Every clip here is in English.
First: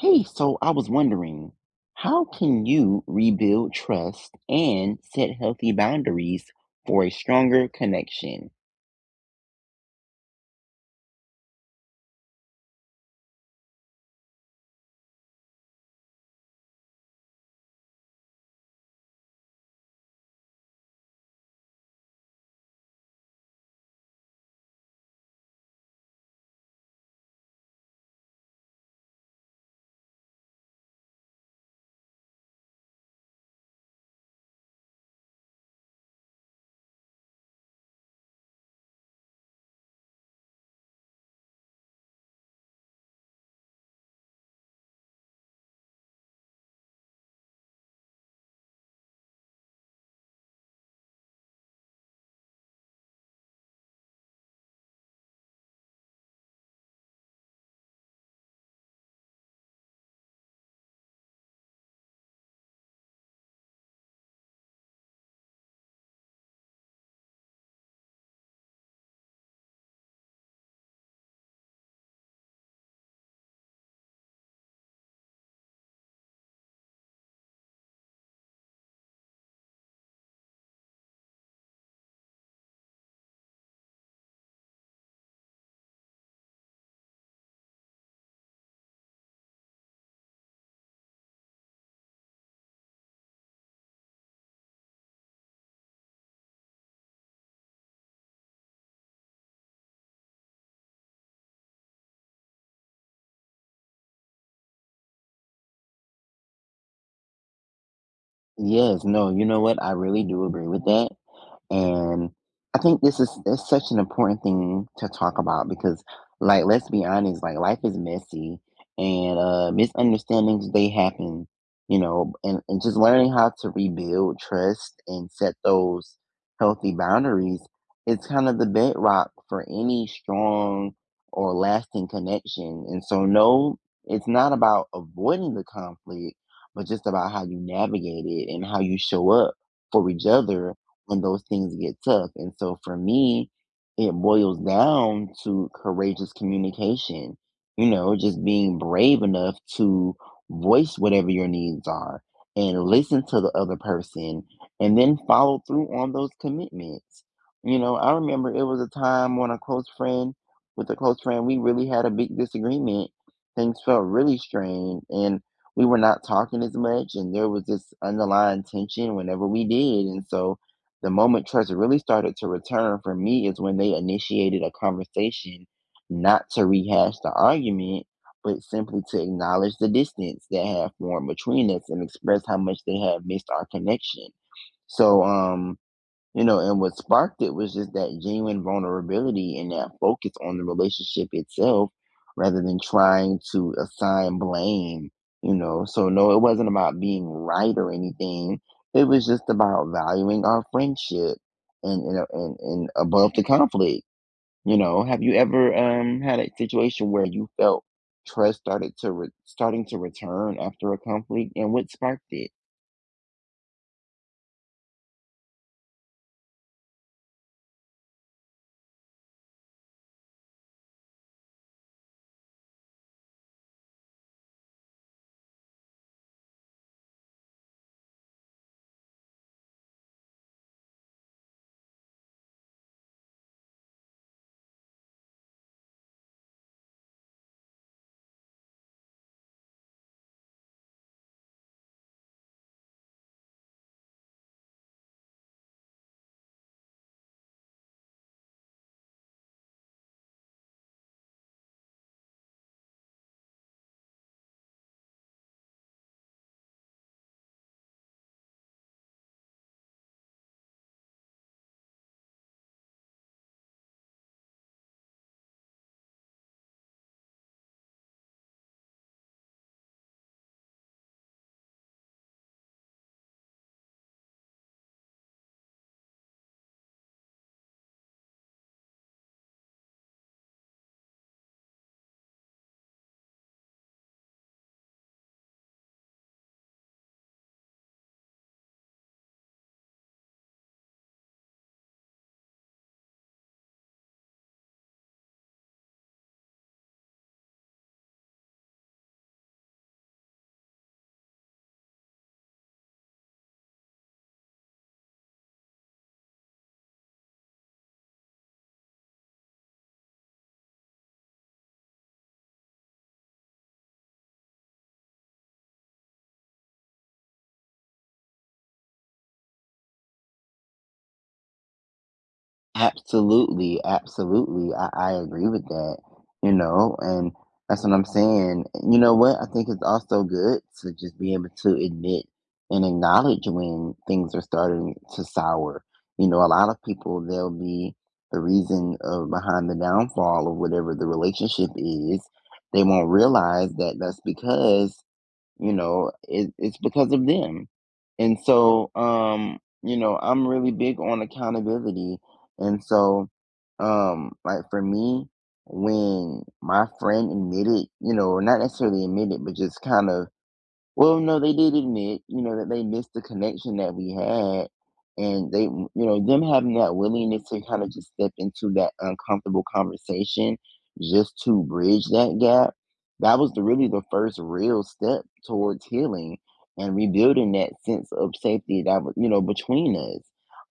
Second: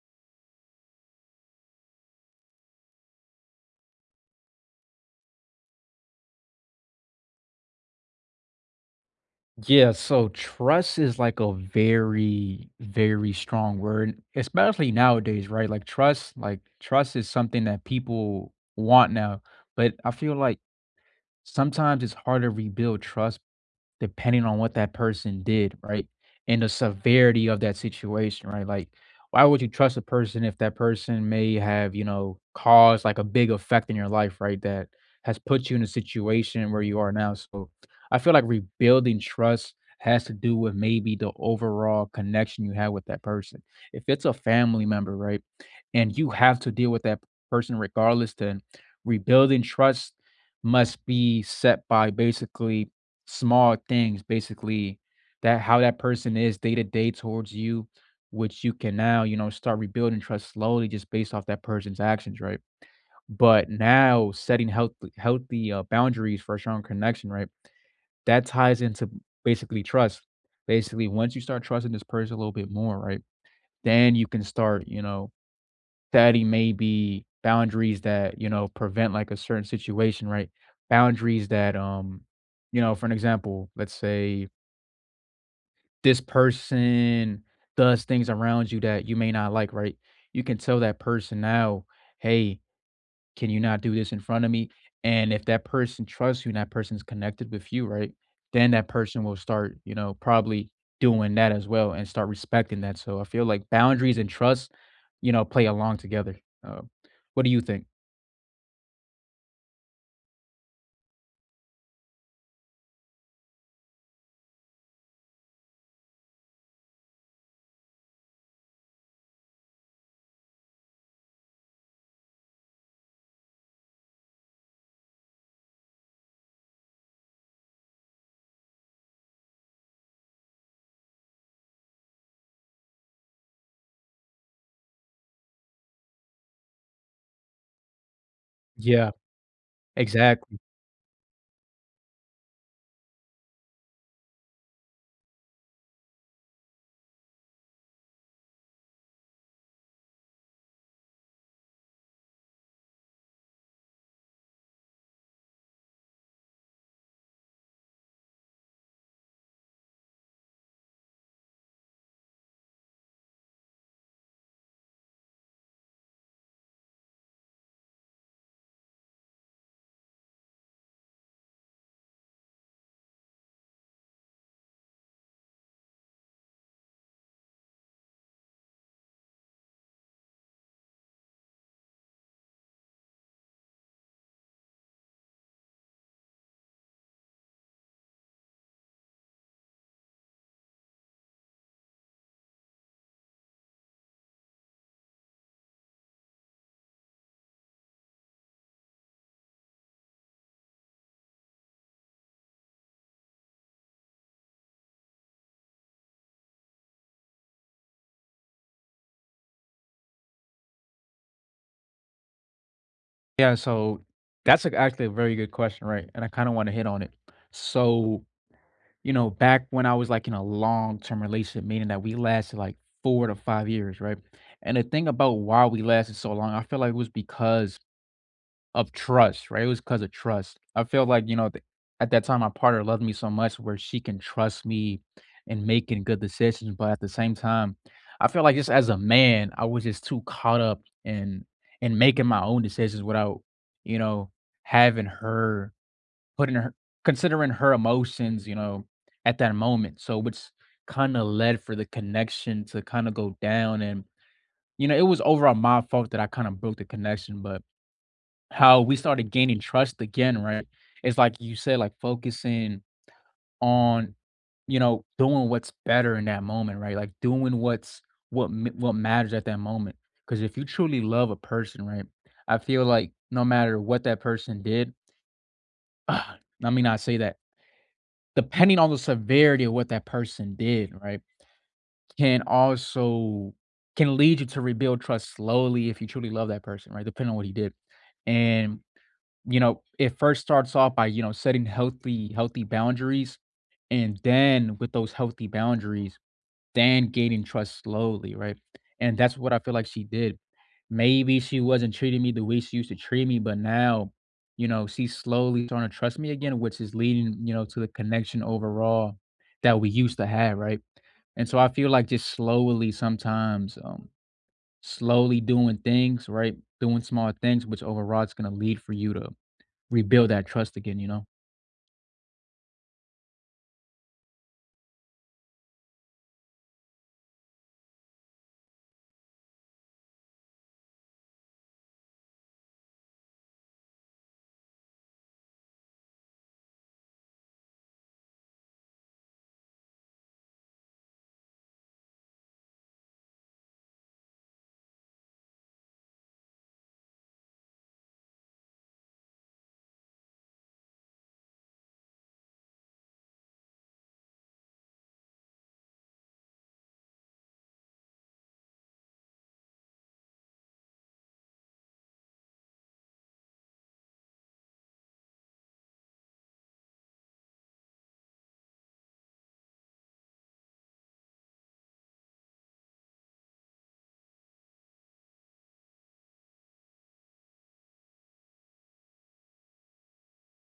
Hey, so I was wondering, how can you rebuild trust and set healthy boundaries for a stronger connection? Yeah, so trust is like a very strong word, especially nowadays, right? Like trust is something that people want now, but I feel like sometimes it's hard to rebuild trust depending on what that person did, right? And the severity of that situation, right? Like, why would you trust a person if that person may have, you know, caused like a big effect in your life, right? That has put you in a situation where you are now. So I feel like rebuilding trust has to do with maybe the overall connection you have with that person. If it's a family member, right? And you have to deal with that person regardless, then rebuilding trust must be set by basically small things basically that how that person is day to day towards you, which you can now, you know, start rebuilding trust slowly just based off that person's actions, right? But now setting healthy boundaries for a strong connection, right? That ties into basically trust. Basically, once you start trusting this person a little bit more, right? Then you can start, you know, setting maybe boundaries that, you know, prevent like a certain situation, right? Boundaries that you know, for an example, let's say this person does things around you that you may not like, right? You can tell that person now, "Hey, can you not do this in front of me?" And if that person trusts you and that person's connected with you, right, then that person will start, you know, probably doing that as well and start respecting that. So I feel like boundaries and trust, you know, play along together. Uh, what do you think? Yes, no, you know what? I really do agree with that. And I think this is it's such an important thing to talk about because, let's be honest, like life is messy and misunderstandings they happen, you know, and just learning how to rebuild trust and set those healthy boundaries is kind of the bedrock for any strong or lasting connection. And so no, it's not about avoiding the conflict, but just about how you navigate it and how you Yeah, show up for each exactly. other when those things get tough. And so for me, it boils down to courageous communication, you know, just being brave enough to voice whatever your needs are and listen to the other person and then follow through on those commitments. You know, I remember it was a time when with a close friend, we really had a big disagreement. Things felt really strange and we were not talking as much, and there was this underlying tension whenever we did. And so the moment trust really started to return for me is when they initiated a conversation, not to rehash the argument, but simply to acknowledge the distance that had formed between us and express how much they had missed our connection. So, you know, and what sparked it was just that genuine vulnerability and that focus on the relationship itself rather than trying to assign blame, you know. So, no, it wasn't about being right or anything. It was just about valuing our friendship, and, and above the conflict. You know, have you ever had a situation where you felt trust started to re- starting to return after a conflict, and what sparked it? Yeah, so that's actually a very good question, right? And I kind of want to hit on it. So you know, back when I was like in a long-term relationship, meaning that we lasted like 4 to 5 years, right? And the thing about why we lasted so long, I feel like it was because of trust, right? It was because of trust. I felt like, you know, th at that time, my partner loved me so much where she can trust me in making good decisions, but at the same time, I feel like just as a man, I was just too caught up in making my own decisions without, you know, having her putting her considering her emotions, you know, at that moment. So which kinda led for the connection to kinda go down and, you know, it was overall my fault that I kinda broke the connection, but how we started gaining trust again, right? It's like you said, like focusing on, you know, doing what's better in that moment, right? Like doing what matters at that moment. Because if you truly love a person, right, I feel like no matter what that person did, let me not say that depending on the severity of what that person did, right, can also can lead you to rebuild trust slowly if you truly love that person, right, depending on what he did. And, you know, it first starts off by, you know, setting healthy boundaries, and then with those healthy boundaries then gaining trust slowly, right? And that's what I feel like she did. Maybe she wasn't treating me the way she used to treat me, but now, you know, she's slowly starting to trust me again, which is leading, you know, to the connection overall that we used to have, right? And so I feel like just slowly sometimes, slowly doing things, right? Doing small things, which overall it's gonna lead for you to rebuild that trust again, you know? Absolutely, absolutely. I agree with that, you know, and that's what I'm saying. You know what? I think it's also good to just be able to admit and acknowledge when things are starting to sour. You know, a lot of people, they'll be the reason of behind the downfall of whatever the relationship is. They won't realize that that's because you know, it's because of them. And so, you know, I'm really big on accountability. And so, like for me, when my friend admitted, you know, not necessarily admitted but just kind of well, no, they did admit, you know, that they missed the connection that we had. And they, you know, them having that willingness to kind of just step into that uncomfortable conversation just to bridge that gap, that was really the first real step towards healing and rebuilding that sense of safety that was, you know, between us.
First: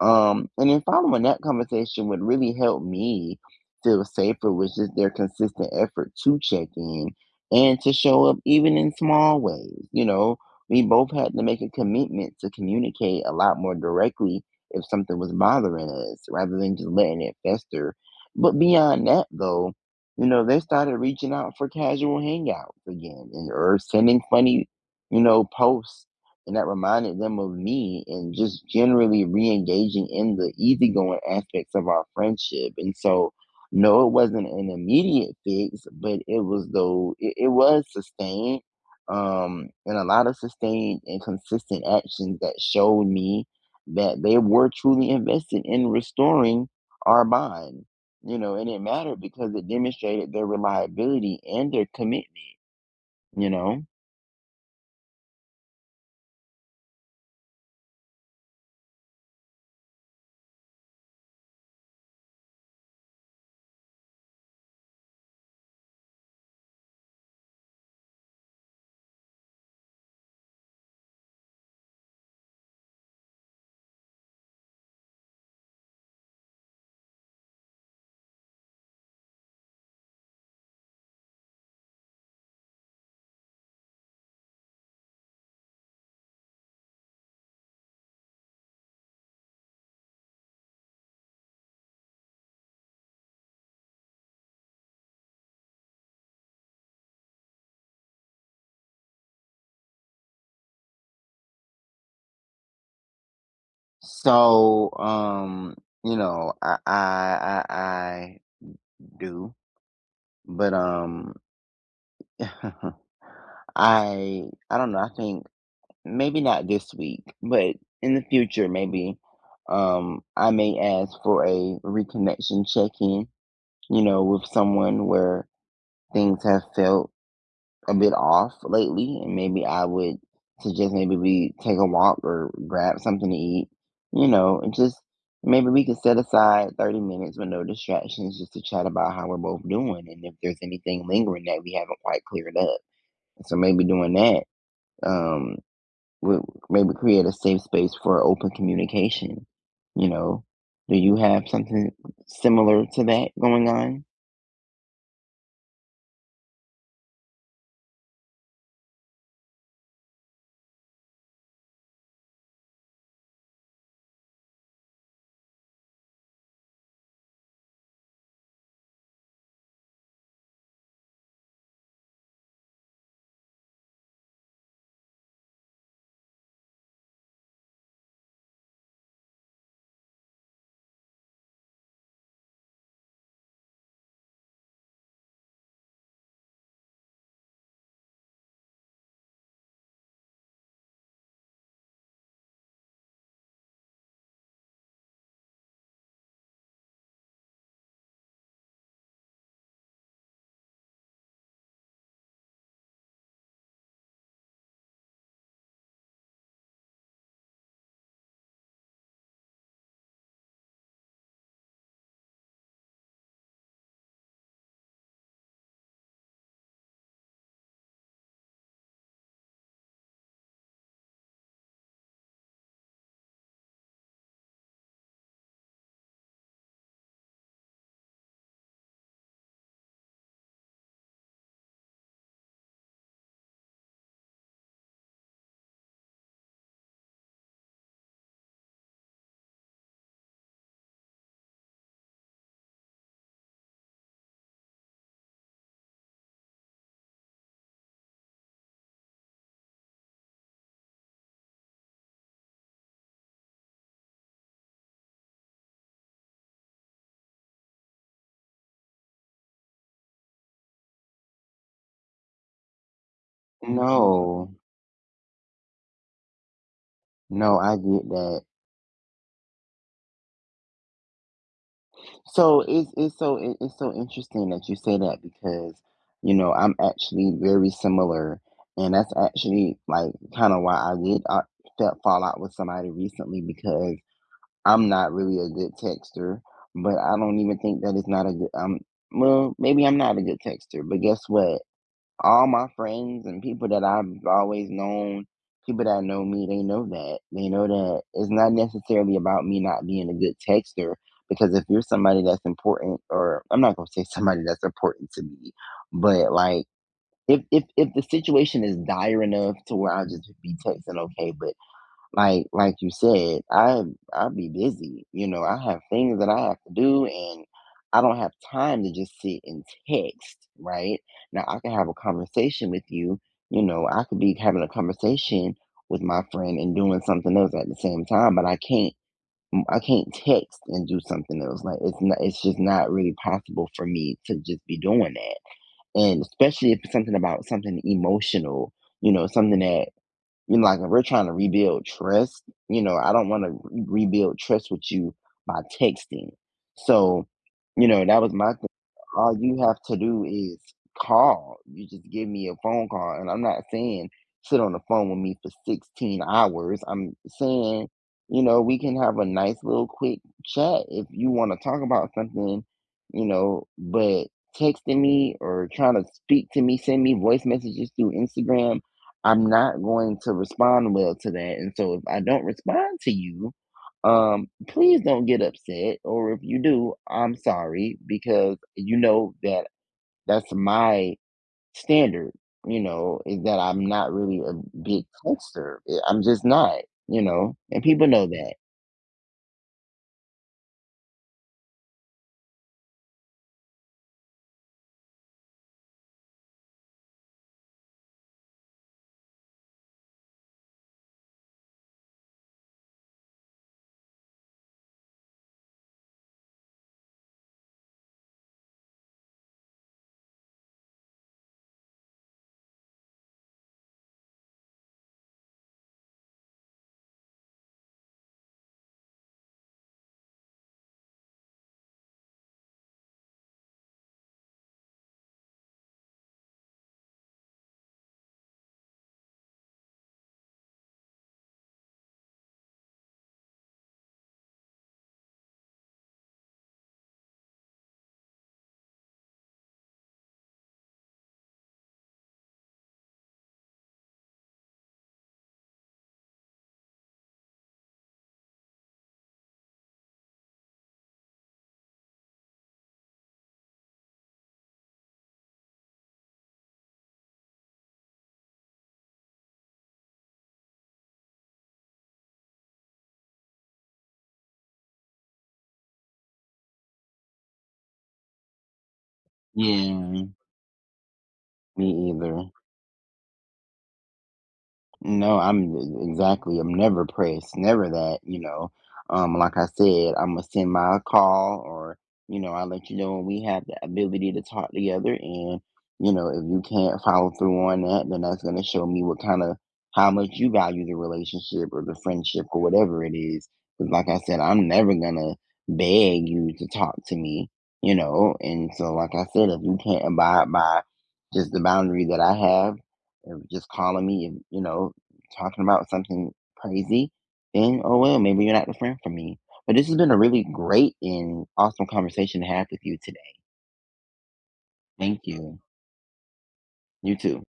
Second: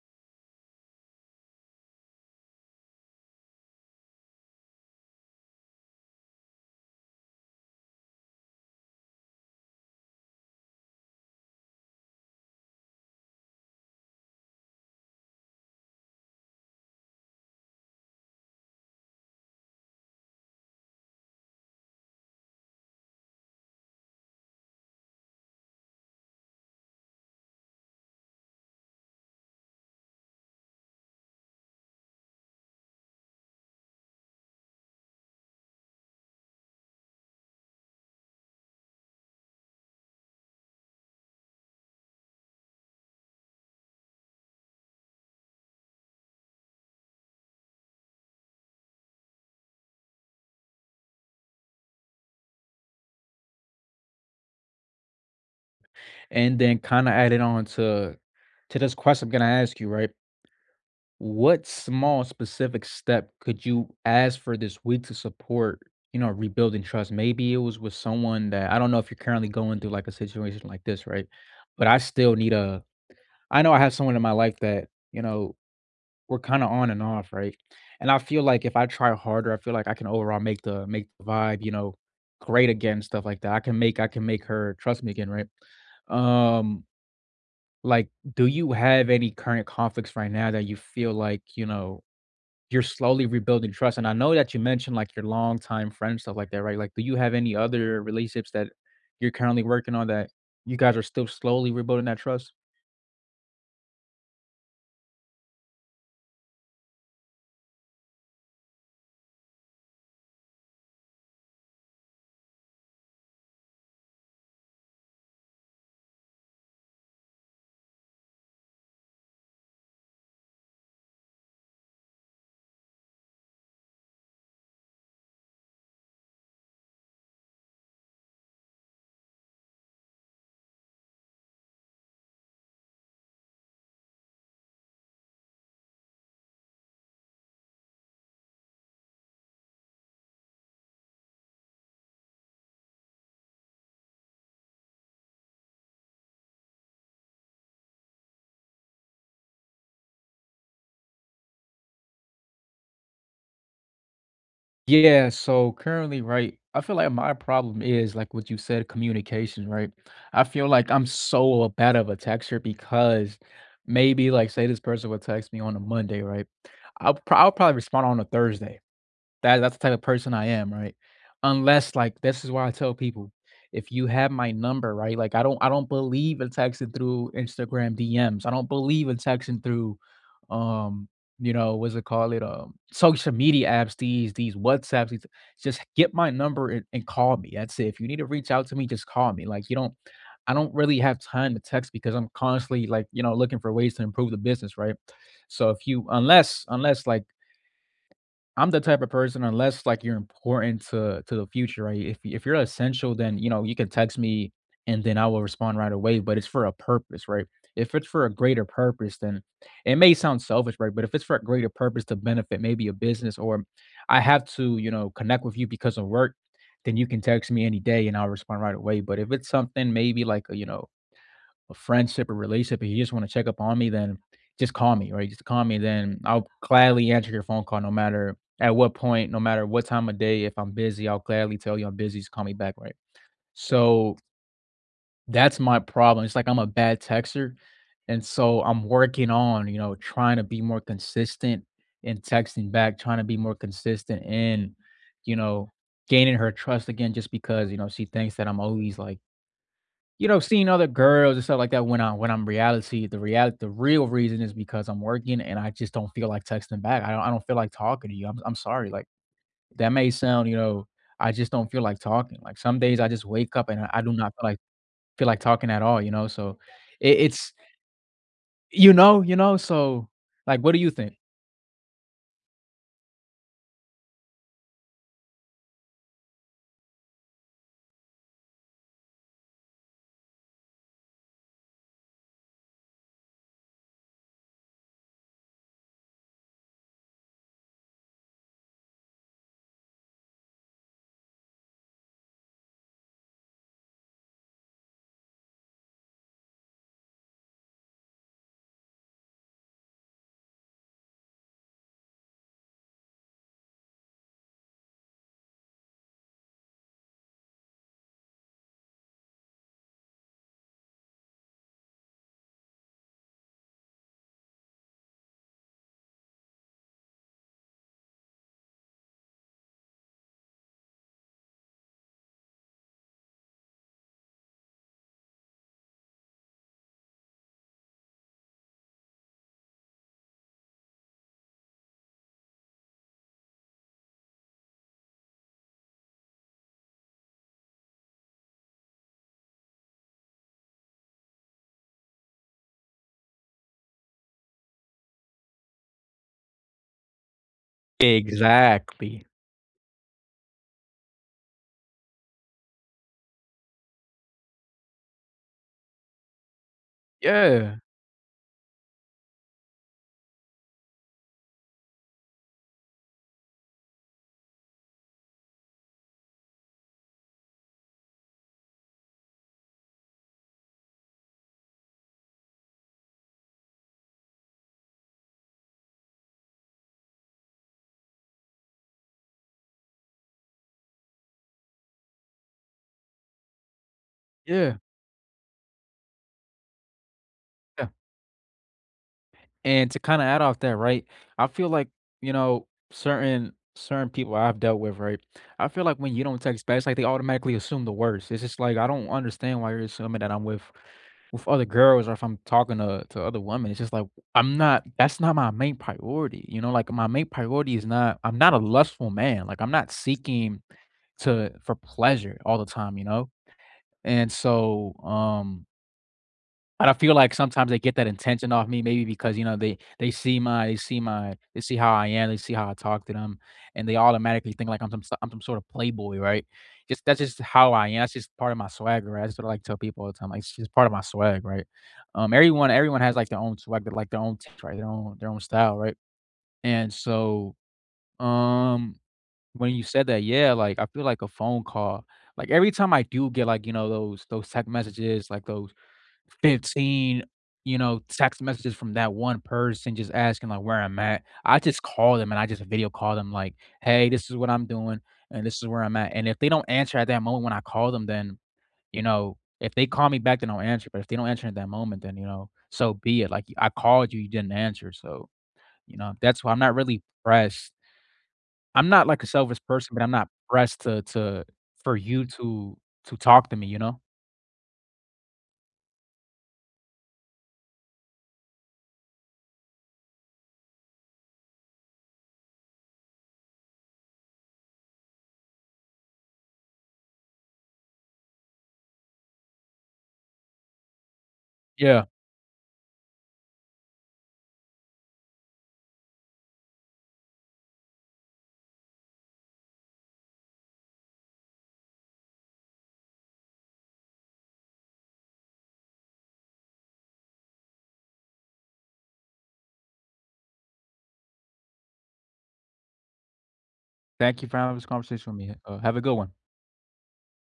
And then following that conversation, would really help me feel safer was just their consistent effort to check in and to show up even in small ways. You know, we both had to make a commitment to communicate a lot more directly if something was bothering us rather than just letting it fester. But beyond that, though, you know, they started reaching out for casual hangouts again, and or sending funny, you know, posts And that reminded them of me, and just generally re engaging in the easygoing aspects of our friendship. And so no, it wasn't an immediate fix, but it was sustained. And a lot of sustained and consistent actions that showed me that they were truly invested in restoring our bond, you know. And it mattered because it demonstrated their reliability and their commitment, you know. And then kind of added on to this question I'm gonna ask you, right? What small specific step could you ask for this week to support, you know, rebuilding trust? Maybe it was with someone that I don't know if you're currently going through like a situation like this, right? But I still need a, I know I have someone in my life that, you know, we're kind of on and off, right? And I feel like if I try harder, I feel like I can overall make the vibe, you know, great again, stuff like that. I can make her trust me again, right? Um, like, do you have any current conflicts right now that you feel like, you know, you're slowly rebuilding trust. And I know that you mentioned like your longtime friend, stuff like that, right? Like, do you have any other relationships that you're currently working on that you guys are still slowly rebuilding that trust? So, you know, I do, but I I don't know. I think maybe not this week, but in the future, maybe, I may ask for a reconnection check-in, you know, with someone where things have felt a bit off lately, and maybe I would suggest maybe we take a walk or grab something to eat, you know, and just maybe we could set aside 30 minutes with no distractions just to chat about how we're both doing and if there's anything lingering that we haven't quite cleared up. So maybe doing that, um, w- maybe create a safe space for open communication. You know, do you have something similar to that going on? Yeah, so currently, right, I feel like my problem is like what you said, communication, right? I feel like I'm so bad of a texter because maybe like say this person would text me on a Monday, right? I'll probably respond on a Thursday. That's the type of person I am, right? Unless, like this is why I tell people, if you have my number, right? Like I don't believe in texting through Instagram DMs. I don't believe in texting through um, you know, what's it called it? Social media apps, these WhatsApps, these, just get my number and call me. That's it. If you need to reach out to me, just call me. Like you don't I don't really have time to text because I'm constantly like, you know, looking for ways to improve the business, right? So if you unless unless like I'm the type of person unless, like, you're important to the future, right? If you're essential, then, you know, you can text me and then I will respond right away, but it's for a purpose, right? If it's for a greater purpose, then it may sound selfish, right? But if it's for a greater purpose to benefit maybe a business or I have to, you know, connect with you because of work, then you can text me any day and I'll respond right away. But if it's something maybe like, a, you know, a friendship or relationship, if you just want to check up on me, then just call me, right? Just call me, then I'll gladly answer your phone call no matter at what point, no matter what time of day. If I'm busy, I'll gladly tell you I'm busy. Just call me back, right? So that's my problem. It's like I'm a bad texter. And so I'm working on, you know, trying to be more consistent in texting back, trying to be more consistent in, you know, gaining her trust again, just because, you know, she thinks that I'm always like, you know, seeing other girls and stuff like that when I'm reality, the real reason is because I'm working and I just don't feel like texting back. I don't feel like talking to you. I'm sorry. Like that may sound, you know, I just don't feel like talking. Like some days I just wake up and I do not No, feel like talking at all. You know, so it, it's no, I get that. You know, so like, what do you think? So it's so interesting that you say that because, you know, I'm actually very similar, and that's actually like kind of why I felt fall out with somebody recently, because I'm not really a good texter, but I don't even think that it's not a good maybe I'm not a good texter, but guess what? All my friends and people that I've always known, people that know me, they know that. They know that it's not necessarily about me not being a good texter, because if you're somebody that's important, or I'm not going to say somebody that's important to me, but like, if the situation is dire enough to where I'll just be texting, okay. But like you said, I'll be busy. You know, I have things that I have to do, and I don't have time to just sit and text, right? Now I can have a conversation with you. You know, I could be having a conversation with my friend and doing something else at the same time, but I can't text and do something else. It's just not really possible for me to just be doing that. And especially if it's something about something emotional, you know, something that, you know, like, if we're trying to rebuild trust, you know, I don't wanna re rebuild trust with you by texting. So, you know, that was my thing. Exactly. All you have to do is call. You just give me a phone call, and I'm not saying sit on the phone with me for 16 hours. I'm Yeah. saying, you know, we can have a nice little quick chat if you wanna talk about something, you know. But texting me or trying to speak to me, send me voice messages through Instagram, I'm not going to respond well to that. And so if I don't respond to you, please don't get upset. Or if you do, I'm sorry, because you know that that's my standard, you know, is that I'm not really a Yeah. big texter. Eh, I'm just not, you know, and people know that. And to kinda add off that, right, I feel like, you know, certain people I've dealt with, right, I feel like when you don't text back, it's like they automatically assume the worst. It's just like, I don't understand why you're assuming that I'm with other girls or if I'm talking to other women. It's just like, I'm not that's not my main priority, you know? Like, my main priority is not I'm not a lustful man. Like, I'm not seeking to for pleasure all the time, you know? And so, and I feel like sometimes they get that intention off me, maybe because you know they see how I am, they see how I talk to them, and they automatically think like I'm some sort of playboy, right? Just that's just how I am. That's just part of my swag, right? That's what I like to tell people all the time. Like it's just part of my swag, right? Everyone has like their own swag, like their own taste, right, their own style, right? And so, um, when you said that, yeah, like I feel like a phone call. Like every time I do get like you know those text messages, like those 15, you know, text messages from that one person just asking, like, where I'm at. I just call them and I just video call them, like, "Hey, this is what I'm doing, and this is where I'm at." And if they don't answer at that moment when I call them, then, you know, if they call me back, then I'll answer. But if they don't answer at that moment, then, you know, so be it. Like, I called you, you didn't answer. So, you know, that's why I'm not really pressed. I'm not like a selfish person, but I'm Yeah, not pressed to me for you either. To talk to me, you know? No, I'm exactly. I'm never pressed. Never that, you know. Like I said, I'm gonna send my call, or, you know, I'll let you know when we have the ability to talk together. And, you know, if you can't follow through on that, then that's gonna show me what kind of how much you value the relationship or the Yeah. friendship or whatever it is. Because like I said, I'm never gonna beg you to talk to me, you know. And so like I said, if you can't abide by just the boundary that I have, of just calling me, and, you know, talking about something crazy, then oh well, maybe you're not the friend for me. But this has been a really great and awesome conversation to have with you today. Thank you for having this Thank conversation with me. you. Have a good one. You too.